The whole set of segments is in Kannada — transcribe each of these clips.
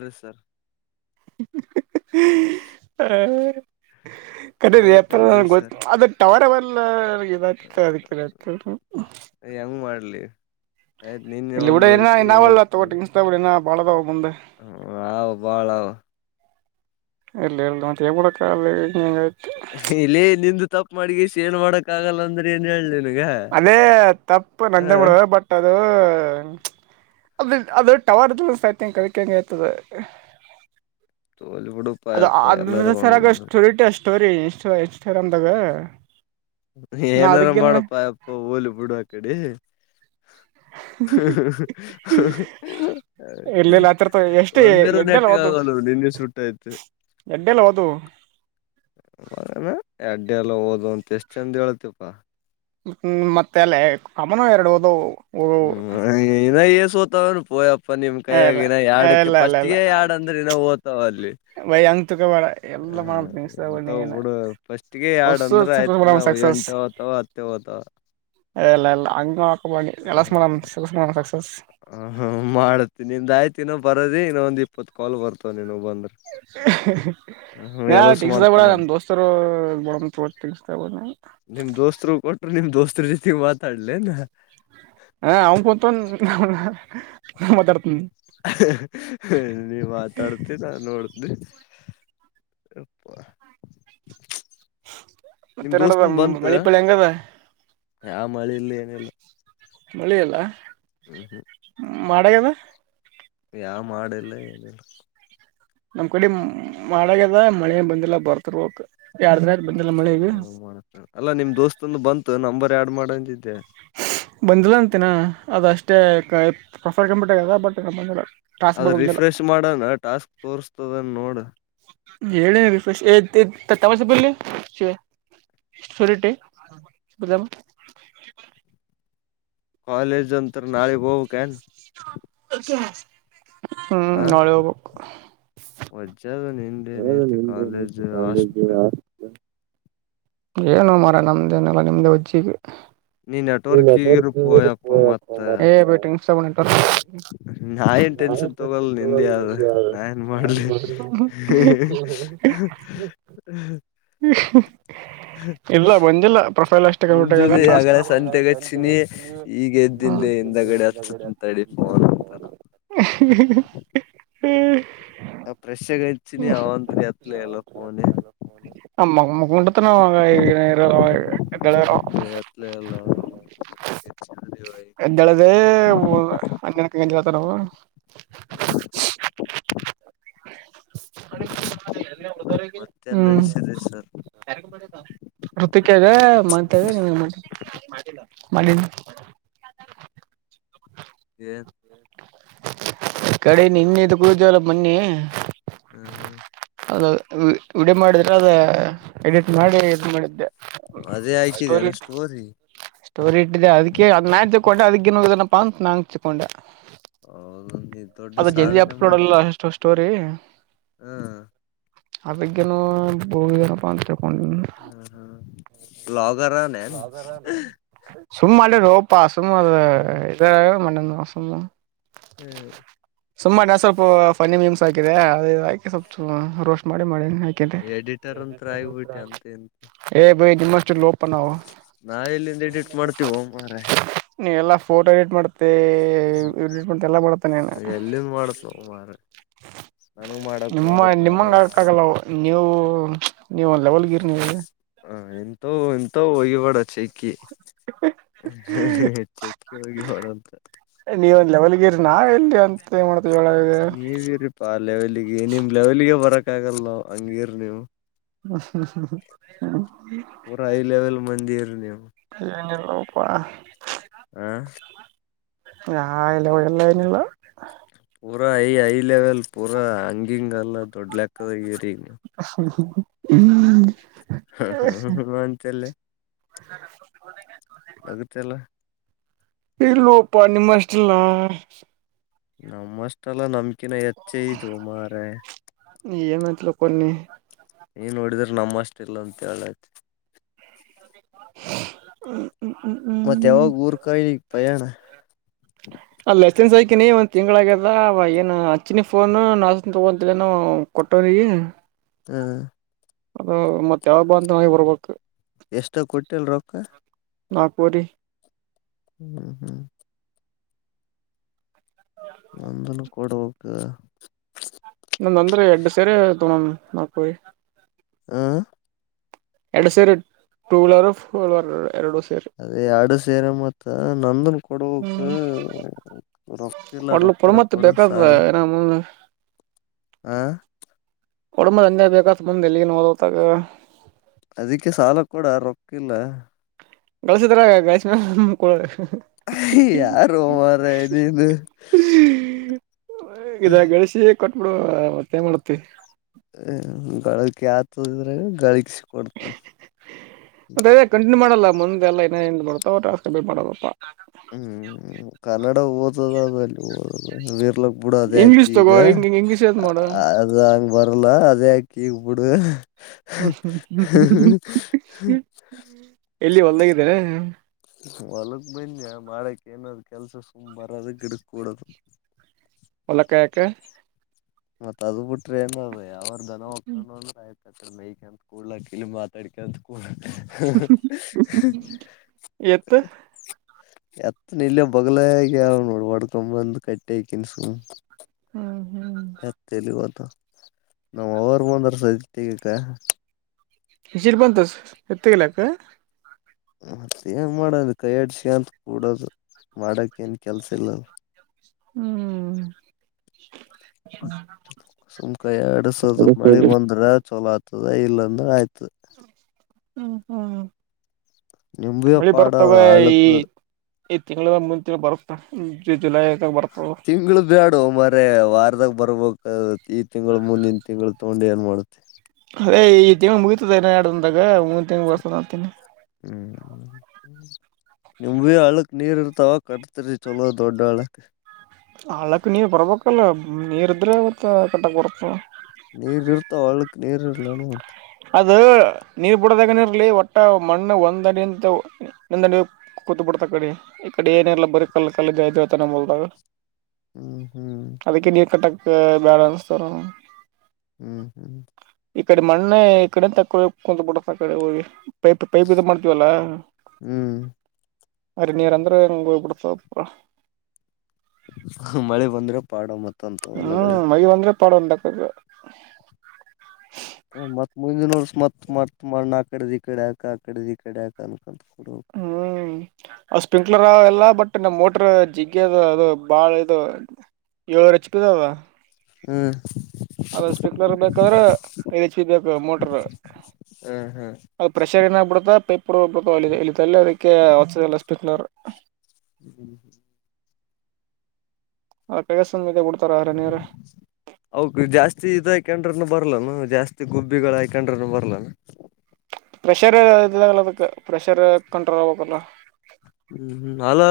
ಅಲ್ರಿ ಸರ್ ಆ ಹ ಕರಿ ನಗುತ್ತ ಹತ್ರ ಅಲ್ರಿ ಗೊ ಸರ್ ಅದ ಟವರ್ವೆಲ್ಲ ಇದತ ಅದಕ್ಕೆ ಯ ಮಾಡ ಇಲ್ಲಿ ಇಡ ಏನ ಐತಿ ನಾವಲ್ಲ ತಗೋಟ್ಟಿ ಇನ ಬಾಳದ ಹ ಬಾಳ ಇಲ್ಲ ಎಲ್ಲ ಅಂತ ಹೇಬಡಕ್ಕ ಅ ಇಲ್ಲಿ ನಿಂದು ತಪ್ಪು ಮಾಡಗಿಸಿ ಏನ್ ಮಾಡಕ್ ಆಗಲ್ಲ ಅಂದ್ರೆ ಏನ್ ಹೇಳಲೇನ್ ಅದೇ ತಪ್ಪು ನಂದ ಬಿಡು ಬಟ್ ಅದು ಅದ ಅದು ಟವರ್ ಸತಂಗ ಕಲಿಕಂಗಗೆ ಆತದೆ [unintelligible] ಜೋಲಿಬಡ ಪ ಪ ಎಲ್ಲರೊಂಡ ಸರಾಗ ಸ್ಟೋರಿಟ ಸ್ಟೋರಿ ಇನ್ಸ್ಟಾ ಇನ್ಸ್ಟಾಗ್ರಾಮ್ಗ ಏನಾರು ಮಾಡಪ್ಪಯಪ್ಪ ಹೋಲಿ ಬಿಡ ಕಡೆ ಹ ಹ ಇರ್ಲಿಲ್ಲ ಆತಿರ್ತ ಎಷ್ಟು ಒಂದಿರ ಎಡ್ಡೆಲ್ಲ ನೆಟ್ಟಗ ಓದು ಆಗಲ್ ನಿನ್ಗೆ ಸುಟ್ಟ ಆಯ್ತು ಎಡ್ಡೆಲ್ಲ ಹೋದು ಮನಾ ಅಡ್ಡ ಎಲ್ಲ ಹಓದ ಅಂತ ಎಷ್ಟ್ ಚಂದ ಹೇಳಳ್ತಿಪಾ ಹ್ಮ್ ಮತ್ತ ಅಲ್ಲೇ ಅಮನ ಎರಡುದು [unintelligible] ಹ್ಮ್ ಇನ ಸೋತಾವನುಯ [unintelligible] ಇಪ್ಪ ನಿಮ್ ಇಲ್ಲ ಕೈಯಗನ ಯರಡಕ್ಕೆ ಇಲ್ಲ ಫಸ್ಟ್ಗೆ ಯಾಡ್ ಅಂದ್ರೆನ ಓ್ತವ ಅಲ್ಲಿ ಭೈ ಅಂಗ ಕವಾಡ ಹ ಎಲ್ಲ ಮಾಡ ಮ ಇಂತವ್ ಬಿಡು ಫಸ್ಟ್ಗೆ ಹೊ ಸಸಸ್ ಬತವತ ಲ್ಲ ಇಲ್ಲ ಹಂಗ ಹಾಕಿ ಎಲ್ಲ ಮಾಡ ಮಾಡ ಸಸಸ್ [unintelligible] [inaudible] ಹ ಹ್ಮ ಮಾಡತ್ತೆ ನಿಮ ಆಯ್ತ ಇನೋ ಬರೋದ ಇನ್ನೊ ಒಂದ ಇಪ್ಪತ್ ಕಾಲ್ ಬರ್ತವ ನೀನು ಬಂದು ನ ಎಲಸ ನ ಮಾಡ್ತಾನಂತ ದೋಸ್ತರ [unintelligible] ನಿಮ್ ದೋಸ್ತರು ಕೊಟರು ನಿಮ್ ದೋಸ್ತ್ರ ಜೊತೆಗ್ ಮಾತಾಡ್ಲನ ಹ ಅವನ್ ಕುಂತ ಮಾತಾಡ್ತನಿ [inaudible] ನೀ ಮಾತಾಡ್ತಿ ನಾನ್ ನೋಡ್ದ ರಪ್ಪ [unintelligible] ನಿಮ್ ಮತ್ತೆನಡದ ದೋಸ್ತಂದ ಬಂತ ಮಳಿ ಪಳಿ ಹೆಂಗದ ಯ ಮಳಿ ಇಲ್ಲಿ ಏನಿಲ್ಲ ಮಳೆ ಅಲ್ಲ ಹ್ಮ್ ಹ್ಮ್ ಮೆಯದ [unintelligible] ಯಾವ ಮಾಡಿಲ್ಲ ಏನಿಲ್ಲ ನಮ್ ಕಡೆ ಮಾಡಾಗ್ಯದ ಮಳೆ ಬಂದಿಲ್ಲ ಬರ್ತರ್ವಕ್ ಅಲ್ಲಾ ನಿಮ್ ದೋಸ್ತಂದು ಬಂತು ನಂಬರ್ ಆಡ್ ಮಾಡಂತಿದ್ದೆ ಬಂದಿಲ್ಲ ಅಂತನಾ ಅದ ಅಷ್ಟೇ ಪ್ರಫರ್ ಕಂಪ್ಯೂಟ ಆಗದ ಬಟ್ ಬಂದಿಲ್ಲ [unintelligible] ಅದ ಬಂದಿಲ್ಲ ರಿಫ್ರೆಶ್ ಮಾಡಣ ಟಾಸ್ಕ್ ತೋರ್ತದನ್ ನೋಡ ಹೇಳಿ ವಿಶೇಶ್ ತಮಸ ಬಲಿ ಶಿವ [unintelligible] ಸರಿಟ್ಟ ಬಾಮ [unintelligible] ಕಾಲೇಜ್ ಅಂತ ನಾಳೆ ಹೋಗಬೇಕು ಹ್ಮ್ ಹ ನೋಳಿ ಹೋಗ್ಬೇಕು [unintelligible] ವಜ್ಜದ ಹ ನಿಂದೇನೈತಿ ನಿಮೇನುು ಕಾಲೇಜ್ ಕಾಲೇಜು ಹಾಸ್ಟ್ಲ್ ಆಸ್ಪತ್ [unintelligible] ಏನು ಮರ ನಮ್ದೇನೆಲ್ಲ ನಿಮ್ದ ವಜ್ಜಿಗೆ ನೀ ನೆಟ್ವರ್ಕ್ ಇರುಪೋ ಯಪ್ಪ ಮತ್ತ ಟಂಗ [unintelligible] ನಾ ಏನ್ ಟೆನ್ಷನ್ ತಗೋಲ್ ನಿಂದಿ ಆದ ನಾ ಏನ್ ಮಾಡ್ಲಿ [inaudible] ಹ್ಮ ಇಲ್ಲ ಬಂದಿಲ್ಲ ಪ್ರೊಫೈಲ್ ಅಷ್ಟೇ ಹಳ ಮುಂಜಲಿ ಆಗಳ ಸಂತೆಗಚ್ಚಿನಿ ಈಗ ಎದ್ದಿಂದ್ಲೆ ಹಿಂದಗಡೆ ಹಚ್ಚತನ್ ತಡಿ ಫೋನ್ ಅಂತಾನ [unintelligible] [inaudible] ಹ್ಮ [unintelligible] ಫ್ರೆಶ್ ಆಗಿ ರಾಜ್ಯ ಹಚ್ಚಿನಿ ಅವಂತ್ರಿ [unintelligible] ಎತ್ಲೆ ಇಲ್ಲ ಫೋನೆ ಊಟ ತನ [unintelligible] ಎತ್ ಎತ್ಲೆ ಇಲ್ಲ ಎಂತ ಮಾಡಿ ಹೇಳದೆ ಅಕ್ಕೆಂತ ಹೇಳ್ತಾರವು [unintelligible] ಅ [unintelligible] [inaudible] ಮತ್ತೆನ್ ನಡೆಸ್ರ ಸರ್ [unintelligible] ೃತಿಕಾಗ ಮತ್ಾಗ [unintelligible] [inaudible] [unintelligible] ಏನ್ ಕಡೆ ನಿನ್ನೆದು ಕುಡಿದವಲ್ಲ ಬೊನ್ನಿ ಹ್ಮ್ ಹ್ಮ್ ಅದು ವಿಡಿ ಮಾಡಿದ್ರೆ ಅದ ಎಡಿಟ್ ಮಾಡಿ ಇದು ಮಾಡಿದ್ದೆ ಅದೇ ಸ್ಟೋರಿ ಹಾಕಿದೆನ ಸ್ಟೋರಿ ಇಟ್ಟಿದೆ ಅದಕ್ಕೆ ಅದಾಯ ಕೊಟ್ಟೆ ಅದಕ್ಕಿನ್ನು ಇದನಪ್ಪ ಅಂತ ನಾಚ್ಿಕೊಂಡೆ ಹೌದು ನೀ ದೊಡ್ಡ ಜಲ್ದಿ ಸಾಧನೆ ಅಪ್ಲೋಡ್ ಅಲ್ಲ ಮಾಡಿದೀರಿ ಅಷ್ಟು ಸ್ಟೋರಿ ಹಾ ಆಗ್ಾನ ಭೋಗಗನಪ್ಪ ಅಂತ ತಿಳ್ಕೊಂಡ ಹ್ಮ ಹಾ ಲಾ ಸುಮ್ಮ ಅೆ ರೋಪ ಸುಮ್ಮ ಅ ಇ ಮನೆ ನಸ ಹ್ಮ್ ಸುಮ್ಮನೆ ನ ಸ್ವಲ್ಪ ಫನಿ ಮೀಮ್ಸ್ ಹಾಕಿದೆ ಅದದುಾಕಿ ಸ್ವಲ್ಪ ರೋಸ್ಟ್ ಮಾಡಿ ಮಾಡೇಿ ಎಡಿಟರ್ ಅಂತ ಆಗ್ಬಿಟ್ಟೆ ಅಂತ ಇಂತ ಬ ನಿನ್ಮಸ್ು ಲೋಪ ನಾವ ನಾವ ಎಲ್ಲಿಂದ ಎಡಿಟ್ ಮಾಡ್ತೀವೋ ಮಾರಾಯ ನೀ ಎಲ್ಲಾ ಫೋಟೋ ಎಡಿಟ್ ಮಾಡತ ಮ್ಮಟ್ ಎಲ್ಲ ಮಾಡತೇನೆನು ನನ ಮಾಡಕ್ ಬಂದರು ನಾವ ಆಕ್ಕಾಗಲ್ಲ ಅವು ನೀವು ನೀವು ಲೆವಲ್ಗಿರ್ ನೀವು ಎಂತ ಎಂತ ಒ್ಯ ಪಡ ಚೆಕ್ಕಿ ಚೆಕ್ಕೆ ಹೋಗಿ ಮಾಡಂತ ನಾವ ಎಲ್ಲಿ ಅಂತ ಏನ್ ಮಾಡ್ತೇವಿ ಒಳ ಲೆವೆಲಿಗೆ ನಿಮ್ ಲೆವೆಲ್ಗೆ ಬರಕ್ ಆಗಲ್ಲ ನ ಹಂಗೀರ್ ನೀವು ಹ ಹ ಪೂರ ಹೈ ಲೆವೆಲ್ ಮಂದಿರ ನೀವು ನಲ್ಲಪ್ಪ ಹಾ ಆ ಇಲ್ಲ ಒ ಎಲ್ಲ ಅನಲ್ಲ ಪೂರಾ ಹೈ ಲೆವೆಲ್ ಪೂರಾ ಹಂಗಿಂಗ ಎಲ್ಲ ದೊಡ್ ಲೆಕ್ಕದ ಹ ಹ ಹ ಹ ಮಾಂತೆಲ್ಲ ನಗತ್ತಲ್ಲ ಇಲ್ಲೋ ಯಪ್ಪಾ ನಿಮಸ್ಸ್ಟ್ ಇಲ್ಲ ನಮ್ಮಷ್ಟೆಲ್ಲ ನಮಕಿನ ಹೆಚ್ಚ ಇದು ಮಾರೆ ಮಟ್ಲು ಕೊನ್ನ ನೀಏನ್ ನೋಡಿದ್ರೆ ನಮ್ಮ ಅಷ್ಟ ಇಲ್ಲ ಅಂತ ಹೇಳೈ್ತ ಹ್ಮ [unintelligible] ಮತ್ತ ಯಾವಾಗ ಊರ್ ಕಡೆಗೆ ಪಯಾಣ ಅತ್ತನ್ ಸೈಕಿನಿ ಒಂದ್ ತಿಂಗ್ಳ ಆಗ್ಯದ ಏನು ಅಚ್ಚಿನಿ ಫೋನು ನಾನ್ ತಗೊಂತನ ಕೊಟ್ಟವ್ರ ಹ್ಮ ಅದು ಮತ್ತ ಯಾವ ಬ ಅಂತ ನಿ ಬರ್ಬೇಕು ಎಷ್ಟ ಕೊಟ್ಟಿಲ್ ರೊಕ್ಕ ನಾಗಪೂರಿ ಹ್ಮ್ ಹ್ಮ್ ಒಂದನ ಕೊಡುವಕ್ಕ ಮಪರಿ ಹ ಎಡು ಸೇರಿ ಟೂ ವೀಲರ್ ಫೋರ್ ವೀಲರ್ ಎರಡು ಸೇರಿ ಅದೇ ಆಡು ಸೇರೆ ಮತ್ತ ನಂದನ್ ಕೊಡಕ್ ಹ್ಮ್ ರೊಕ್ಕ ಇಲ್ಲ ರೊ ಪುಣಮತ್ ಬೇಕ ಹ ಒಡಮದ ಅಂದೇ ಬೇಕಾತ ಬಂದ ಎಲ್ಲಿಗ ಓದೋತಾಗ ಅದಕ್ಕೆ ಸಾಲ ಕೂಡ ರೊಕ್ಕಿಲ್ಲ ಗಳಸಿದ್ರಾಗ ಗಳಸ್ಮ ಯಾರು ಮಾರಯ್ಯ ಇದು ಇದ ಳಿಸಿ ಕೊಟ್ಬಿಡು ಮತ್ತೇನ್ ಮಾಡತಿವಿ ಹ ಗಳ ಆತದ್ರ ಗಳಗ್ ಸಿ ಮತ್ತೆ ಅ ಕಂಟಿನ್ಯೂ ಮಾಡಲ್ಲ ಮುಂದೆಲ್ಲ ಇನ ಮಾಡತಾವೇಟ್ ಮಾಡದಪ್ಪ ಹ್ಮ್ ಕನ್ನಡ ಓದದ ಅದಲ್ಲಿಓ ವೀರ್ಲ ಬಿಡು ಅದೇ ಅಕಿ ಇಂಗ್ಲೀಷ್ ಈಗ ತಗೋ ಹಿಂಗ ಹಿಂಗ ಇಂಗ್ಲೀಷ್ ಏತ್ ಮಾಡು ಅದು ಹಂಗ ಬರಲ್ಲ ಅದೇ ಅಕ್ಕಿ ಬಿಡು ಹ್ಮ್ ಹ್ಮ್ಮ ಎಲ್ಲಿ ಒಲ್ದಾಗಿದ್ದರ ಹೊಲಗ್ ಬನ್ಯ ಮಾಡಕ್ ಏನಾದ್ ಕೆಲ್ಸ ಸುಂಬ್ ಬರದ ಗಿಡಕ್ ಕೂಡದು ಒಲಕಾಯಕ್ಕೆ ಮತ್ತತ್ ಅದ ಬಿಟ್ರೆ ಏನ ಯಾವ್ರ ದನ ಒಕ್ಕೊಂಡು ಅಂದ್ರ ಆಯ್ತು ಹತ್ತ ಮೈಕ ಅಂತ ಕ ಕೊಡ್ಲಾ ಕ ಇಲ್ ಮಾತಾಡ್ಕ ಅಂತ ಹ ಎತ್ [unintelligible] ಎತ್ನ ಇಲ್ಲ ಬಗ್ಲಗ ನೋಡು ವಡ್ಕೊ ಬಂದು ಕಟ್ಟಿ ಸುಮ್ನೆ ಹ್ಮ್ ಹ್ಮ್ ಕತಲಿ ಹೋಯಿತು ನಮ್ಮ್ ಅವರ್ ಬಂದರ್ ಸದ ತಗಕ್ಕ [unintelligible] ಬಂತು ಎತ್ತಲಾಕ್ಕ ಮತ್ತ ಏನ್ ಮಾಡೋದು ಕೈಯಾಡ್ಸ ಅಂತ ಕೂಡದು ಮಾಡಕ್ ಏನ್ ಕೆಲ್ಸ ಇಲ್ಲಲ್ ಹ್ಮ್ ಸುಮಕ ಎರಡ್ ಸ ಮಳಿ ಬಂದ್ರ ಚಲೋ ಆತ ಹತದ ಇಲ್ಲಂದ ಆಯ್ತದೆ ಹ್ಮ ಹ್ಮ ನಿಂಬೆ ಮಳಿ ಪಾಡ ಬರ್ತವೆ ಈ ಹಳ್ಳಕ್ ಈ ತಿಂಗಳ ಮುಂದ ತಿ ಬರುತ ಜುಲೈಗ ಬರ್ತ ತಿಂಗಳು ಬ್ಯಾಡು ಮರ ವಾರದಾಗ ಬರ್ಬೇಕ ಈ ತಿಂಗಳು ಮುಂದಿನ ತಿಂಗಳು ತಗೊಂಡು ಏನ್ ಮಾಡುತ್ತೆ ಅ ಈ ತಿಂಗಂಳ ಮುಗಿತತದ ಎರಡಂದಾಗನ್ ತಿಂಗಂಳ ಬರ್ಸ್ತತೀನಿ ಹ್ಮ್ ನಿಂಬಿಯ ಆಳ ನೀರ್ ಇರ್ತಾವ ಕಟ್ತಿರಿ ಚಲೋ ದೊಡ್ಡಾಳಕ್ ಅಳಕ್ಕ ನೀವ್ ಬರ್ಬೇಕಲ್ಲ ನೀರ್ ಇದ್ರೆ ಅವವತ್ತ ಕಟ್ಟಕ್ ಬರತ ನೀರ್ ಇರ್ತ ಒಳ್ಕ್ ನೀರ್ ಇರ್ಲಾನ ಅಂತ ಅದು ನೀರ್ ಬಿಡದಾಗನ ಇರಲಿ ಒಟ್ಟ ಮಣ್ಣು ಒಂದ್ ಅಡಿ ಅಂತ ಒಂದ ಅಡಿ ಕೂತ್ಬಟ್ಟ ಕಡೆ ಇ ಕಡೆ ಏನಲ್ಲ ಬರ ಕಲ್ಲ ಕಲ್ಲ ಜಯತಿತಾನೋಲ್ದಾಗ ಹ್ಮ್ ಹ್ಮ್ ಬೇರೆ ಇಸ್ತರ ಹ್ಮ್ ಹ್ಮ್ ಇಕ್ಕಡೆ ಮಣ್ಣೆ ಇಕ್ಕಡೆ ತಕ್ಕವ ಕುಂತ ಪುಡತ ಅಡೆ ಪೈಪ್ ಪೈಪ್ದು ಮಾಡ್ತೀವಲ್ಲ ಹ್ಮ್ ಹರಿ ನೀರು ಅಂದ್ರೆ ಹಂಗಗೆ ಹೋಗ್ ಬಿಿಡ್ತ ಅರ [unintelligible] ಮಳೆ ಬಂದ್ರೆ ಪಾಡ ಮತ್ತ [inaudible] ಹ್ಮ್ ಮಗ [unintelligible] ಬಂದ್ರೆ ಪಾಡನ್ಕ್ಕ ಹ ಮತ್ ಮುಂದಿನ ವರ್ಷ ಮತ್ ಮತ್ ಮಾಡಣ ಆ ಕಡೆ ಈ ಕಡೆ ಆಾಕ ಆ ಕಡೆ ಈ ಕಡೆ ಆಾಕ ಹ್ಮ್ ಸ್ಪ್ರಿಂಕ್ಲರ್ ಅವ ಎಲ್ಲ ಬಟ್ [inaudible] ಮೆ ನಮ್ಮ ಮೋಟ್ರ ಜಿಗ್ಗ ಅದ ಅದು ಬಾಳ ಇದು ಏಳರು ಹೆಚ ಪಿ ದ ಅದ ಹ್ಮ ಅದ ಸ್ಪೀಕರ್ ಬೇಕಾದ್ರೆ ಐದು ಹೆಚ್ ಬಿ ಬೇಕು ಮೋಟರ್ ಹ್ಮ್ ಹ್ಮ್ ಅದ ಪ್ರೆಷರ್ ಏನಾಗಬಿಡುತ್ತ ಪ ಒ ಒಬ್ಬ ಅದೆ ಇಲ್ಲಿ ತಲ್ಲ ಅದಕ್ಕೆ ಹೊಸದಲ್ಲ ಅಷ್ಟು ಬಿತ್ನರು ಹ್ಮ ಹ್ಮ್ ಹ ಕಸಂದ ಮಡ್ತ ಹೌದು ಜಾಸ್ತಿ ಇದಕಂಡ್ರನು ಬರ್ ಬರ್ಲನು ಜಾಸ್ತಿ ಗುಬ್ಬಿಗಳು ಹಯ್ಕೊಂಡ್ರನು ಬರ್ಲಾನ ಪ್ರೆಷರ್ ಇದಾಗಲ್ಲ ಅದಕ್ಕೆ ಪ್ರೆಷರ್ ಕಂಟ್ರೋಲ್ ಆಗ್ಕಲ್ಲ ಹ್ಮ್ ಅಲ್ಲ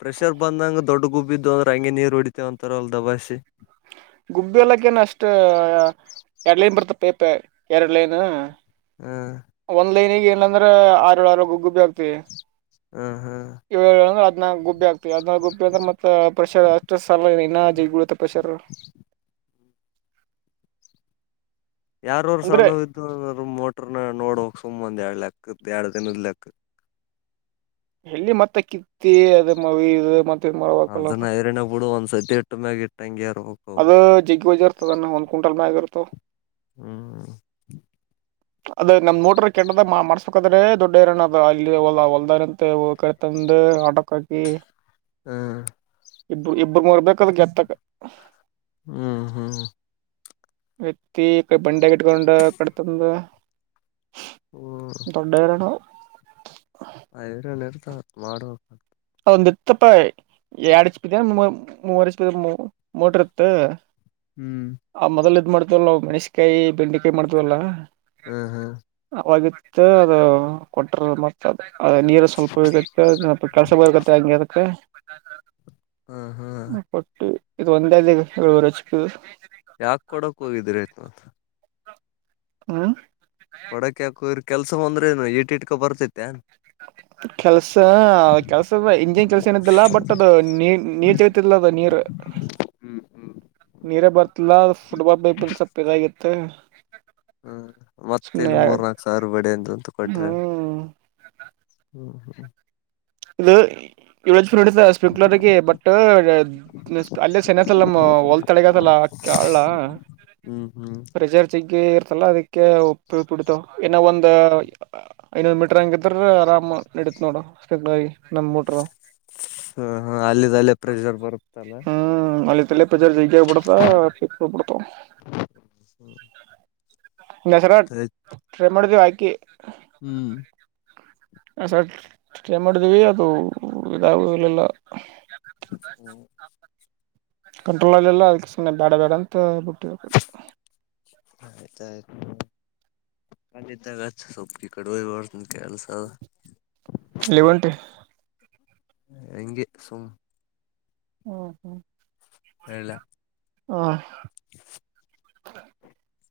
ಪ್ರೆಷರ್ ಬಂದಂಗ ದೊಡ್ಡ ಗುಬ್ ಬಿದ್ದು ಅಂದ್ರೆ ಹಂಗೆ ನೀರು ಹೊಡಿತೇವ ಅಂತಾರ ಅಲ್ ದಬಾಸಿ ಗುಬ್ಬಿ ಎಲಕ್ಕೇನ್ ಅಷ್ಟ ಎರಡ್ ಲೈನ್ ಬರ್ತ ಪೇಪ ಎರಡ್ ಲೈನ್ [unintelligible] ಹ್ಮ್ ಏನಂದ್ರೆ ಆರಳ ಆರ ಗಗ್ ಗುಬ್ಬಿ ಆಗ್ತವಿ ಹ್ಮ್ ಹ್ಮ್ ಇ ಗುಬ್ಬ ಆಗ್ತದೆ ಅದ ಗುಬ್ಬ ಅಂದ್ರೆತ್ತ ಪ್ರೆಷರ್ ಅಷ್ಟು ಸಾಲ ಇನ್ನ ಜಿ ಬೀಳುತ್ತೆ ಪ್ರೆಷರ್ [unintelligible] ಯಾರವರು ಅಂದ್ರೆ ಸಣ್ಣ ಇದ್ದು ಅಂದರು ಮೋಟ್ರ ನ ನೋಡಕ್ ಸುಮ್ಮ್ ಒಂದ ಎರಡ್ ಲೆಕ್ಕಕ್ ಎರಡ್ ದಿನದ್ ಲೆಕ್ಕ ಎಲ್ಲಿ ಮತ್ತೆ ಕಿತ್ತಿ ಅದ ಮ ಮ [unintelligible] ಅದನ್ನ ರಿರಣ್ಯ ಬಿಡು ಒಂದ್ಸತಿ ಒಟ್ಟೊಮ್ಮೆಗ ಇಟ್ಟಂಗಗೆ ಅದು ಜಿಗ್ ಬಜ್ ಇರ್ತದಣ ಒಂದ್ ಕ್ವಿಂಟಲ್ ಮ್ಯಾಗ ಇರ್ತ [unintelligible] ಹ್ಮ್ ಅದ್ ನಮ್ ಮೋಟಾರ್ ಕೆಟ್ಟದ ಮಾಡ್ಸ್ಕದ್ರೆ ದೊಡ್ಡ ಇರನ ಅ ಅಲ್ಲಿ ಹೊಲ್ದಾರ ಅಂತ ಕತ ಬಂದು ಆಟಕ್ಕಾಕಿ ಹ್ಮ್ ಇಬ್ರು ಇಬ್ರ ಮರ್ಬೇಕದ್ ಗೆತ್ತಕ್ ಹ್ಮ್ ಹ್ಮ್ ವ್ಯಕ್ತಿ ಕಡೆ ಬಂಡೆ ಇಟ್ಕೊಂಡ ಕಟ್ತಂದ ಹ್ಮ್ ದೊಡ್ಡಗರಣ [unintelligible] ಹ ಇವರನ್ ಇರ್ತ ಮಾಡ್ಬೇಕ ಒಂದು ಇತ್ತುಪ್ಪ ಎರಡುಚ್ಪವ ಮೂವರುಚ್ಪ ಮೋಟರ್ ಇತ್ತು [unintelligible] ಹ್ಮ್ ಆ ಮೊದಲ್ ಇದ್ ಮಾಡ್ತವಲ್ಲವು ಮೆಣಸಕಾಯಿ ಬೆಂಡೆಕಾಯಿ ಮಾಡ್ತವಲ್ಲ ಹ್ಮ್ ಹ್ಮ್ ಅವಾಗಿತ್ತು ಅದು ಕೊಟ್ರ ಮತ್ತ ಅದ ನೀರ ಸ್ವಲ್ಪ ಇಗತ್ತೆ ತ್ತ ಹಂಗಗೆರುತ್ತೆ [inaudible] ಹ್ಮ್ ಹ್ಮ್ ಇದು ಒಂದೇದ ಏುವರೆಷಕ್ಕ [inaudible] ಯಾಕ್ ಕೊಡಕ್ ಹೋಗಿದ್ರ ಆಯ್ತುಂತ ಹಾ ಕೊಡಕ ಯಾಕೋ ಇರ್ ಕೆಲ್ಸವಂದ್ರೆನು ಈಟ್ ಇಟ್ಕೊ ಬರ್ತೈತಿ [unintelligible] [inaudible] ಕೆಲ್ಸ ಕೆಲ್ಸದ ಇಂಜಿನ್ ಕೆಲ್ಸ ಏನ ಇದಿಲ್ಲಾ ಬಟ್ ಅದು ನೀ ನೀರ್ ತಗತಿಲ್ಲ ಅದ ನೀರ್ ಹ್ಮ್ ಹ್ಮ್ ನೀರೇ ಬರ್ತಿಲ್ಲ ಫುಟ್ಬಾಲ್ ಬೈ ಬ ಸಪ್ಪ ಇದಾಗಿತ್ತೆ ಹ್ಮ್ ಮತ್ತ ಇಲ್ಲಿ ಮೂರ್ನಾಾಕು ಸಾವಿರ ಬಡ ಅಂತಂತ ಕೊಟ್ರೆ ಹ್ಮ್ ಹ್ಮ್ ಹ್ಮ ಇದು ಇ [unintelligible] ಸ್ಡ ಸ್ಪ್ರಿಂಕ್ಲರ್ ಬಟ್ ಅಲ್ಲೇ ಸೆನ್ತಲ್ಲ ನಮ್ ಹೊಲ್ ತಡೆಗತಲ್ಲ [unintelligible] ಹ್ಮ್ ಹ್ಮ್ ರಿಸಲ್ಟ್ ಚಿಗ್ಗಿ ಇರ್ತಲ್ಲ ಅದಕ್ಕೆ ಉಪ್ಪು ಇಡೀತಾವ್ ಇನ್ನ ಒಂದ ಐನೊದ್ ಮೀಟರ್ ಹಂಗಿದ್ರ ಆರಾಮ್ ನಡೀತ್ ನೋಡುಾಗಿ ನಮ್ ಮೋಟರ್ [inaudible] ಹಾ ಹಾ ಅಲ್ಲಿಿದ್ದ ಅಲ್ಲೇ ಪ್ರೆಷರ್ ಬರುತ್ತಲ್ಲ [inaudible] ಪ ಪ್ರಜಾರ ಜೈಗ ಪಡ್ತಾೇಕ ಪಡ್ತ [unintelligible] [inaudible] ನಸರ ಟ್ರೈ ಮಾಡಿದೇವಿ ಹಾಕಿ [unintelligible] ಹ್ಮ್ ಸರ್ ಚೆನ್ನಾ [unintelligible] ಮಾಡಿದೀವಿ ಅದು ಇದಾಗ ಇಲ್ಲೆಲ್ಲ ಹ ಹ್ಮ್ [inaudible] ಕಂಟ್ರೋಲ್ಲ್ಲ ಎಲ್ಲ ಅದಕ್ಕೆ ಸುಮ್ಮನೆ ಬೇಡ ಬೇಡ ಅಂತ ಬಿಟ್ಟ ಆತಾಯತು ಕಲ್ಲಿದ್ದಾಗ ಸೊಪ್ಪಿ ಕಡುವ ಬತ ಕೆಲ್ಸ [inaudible] ಅಲ್ಲಿ ಹೊಂಟಿ ಹೆಂಗೆ ಸುಮ್ ಹ್ಮ ಹ್ಮ್ ಹೇಳ ಹಾ [inaudible]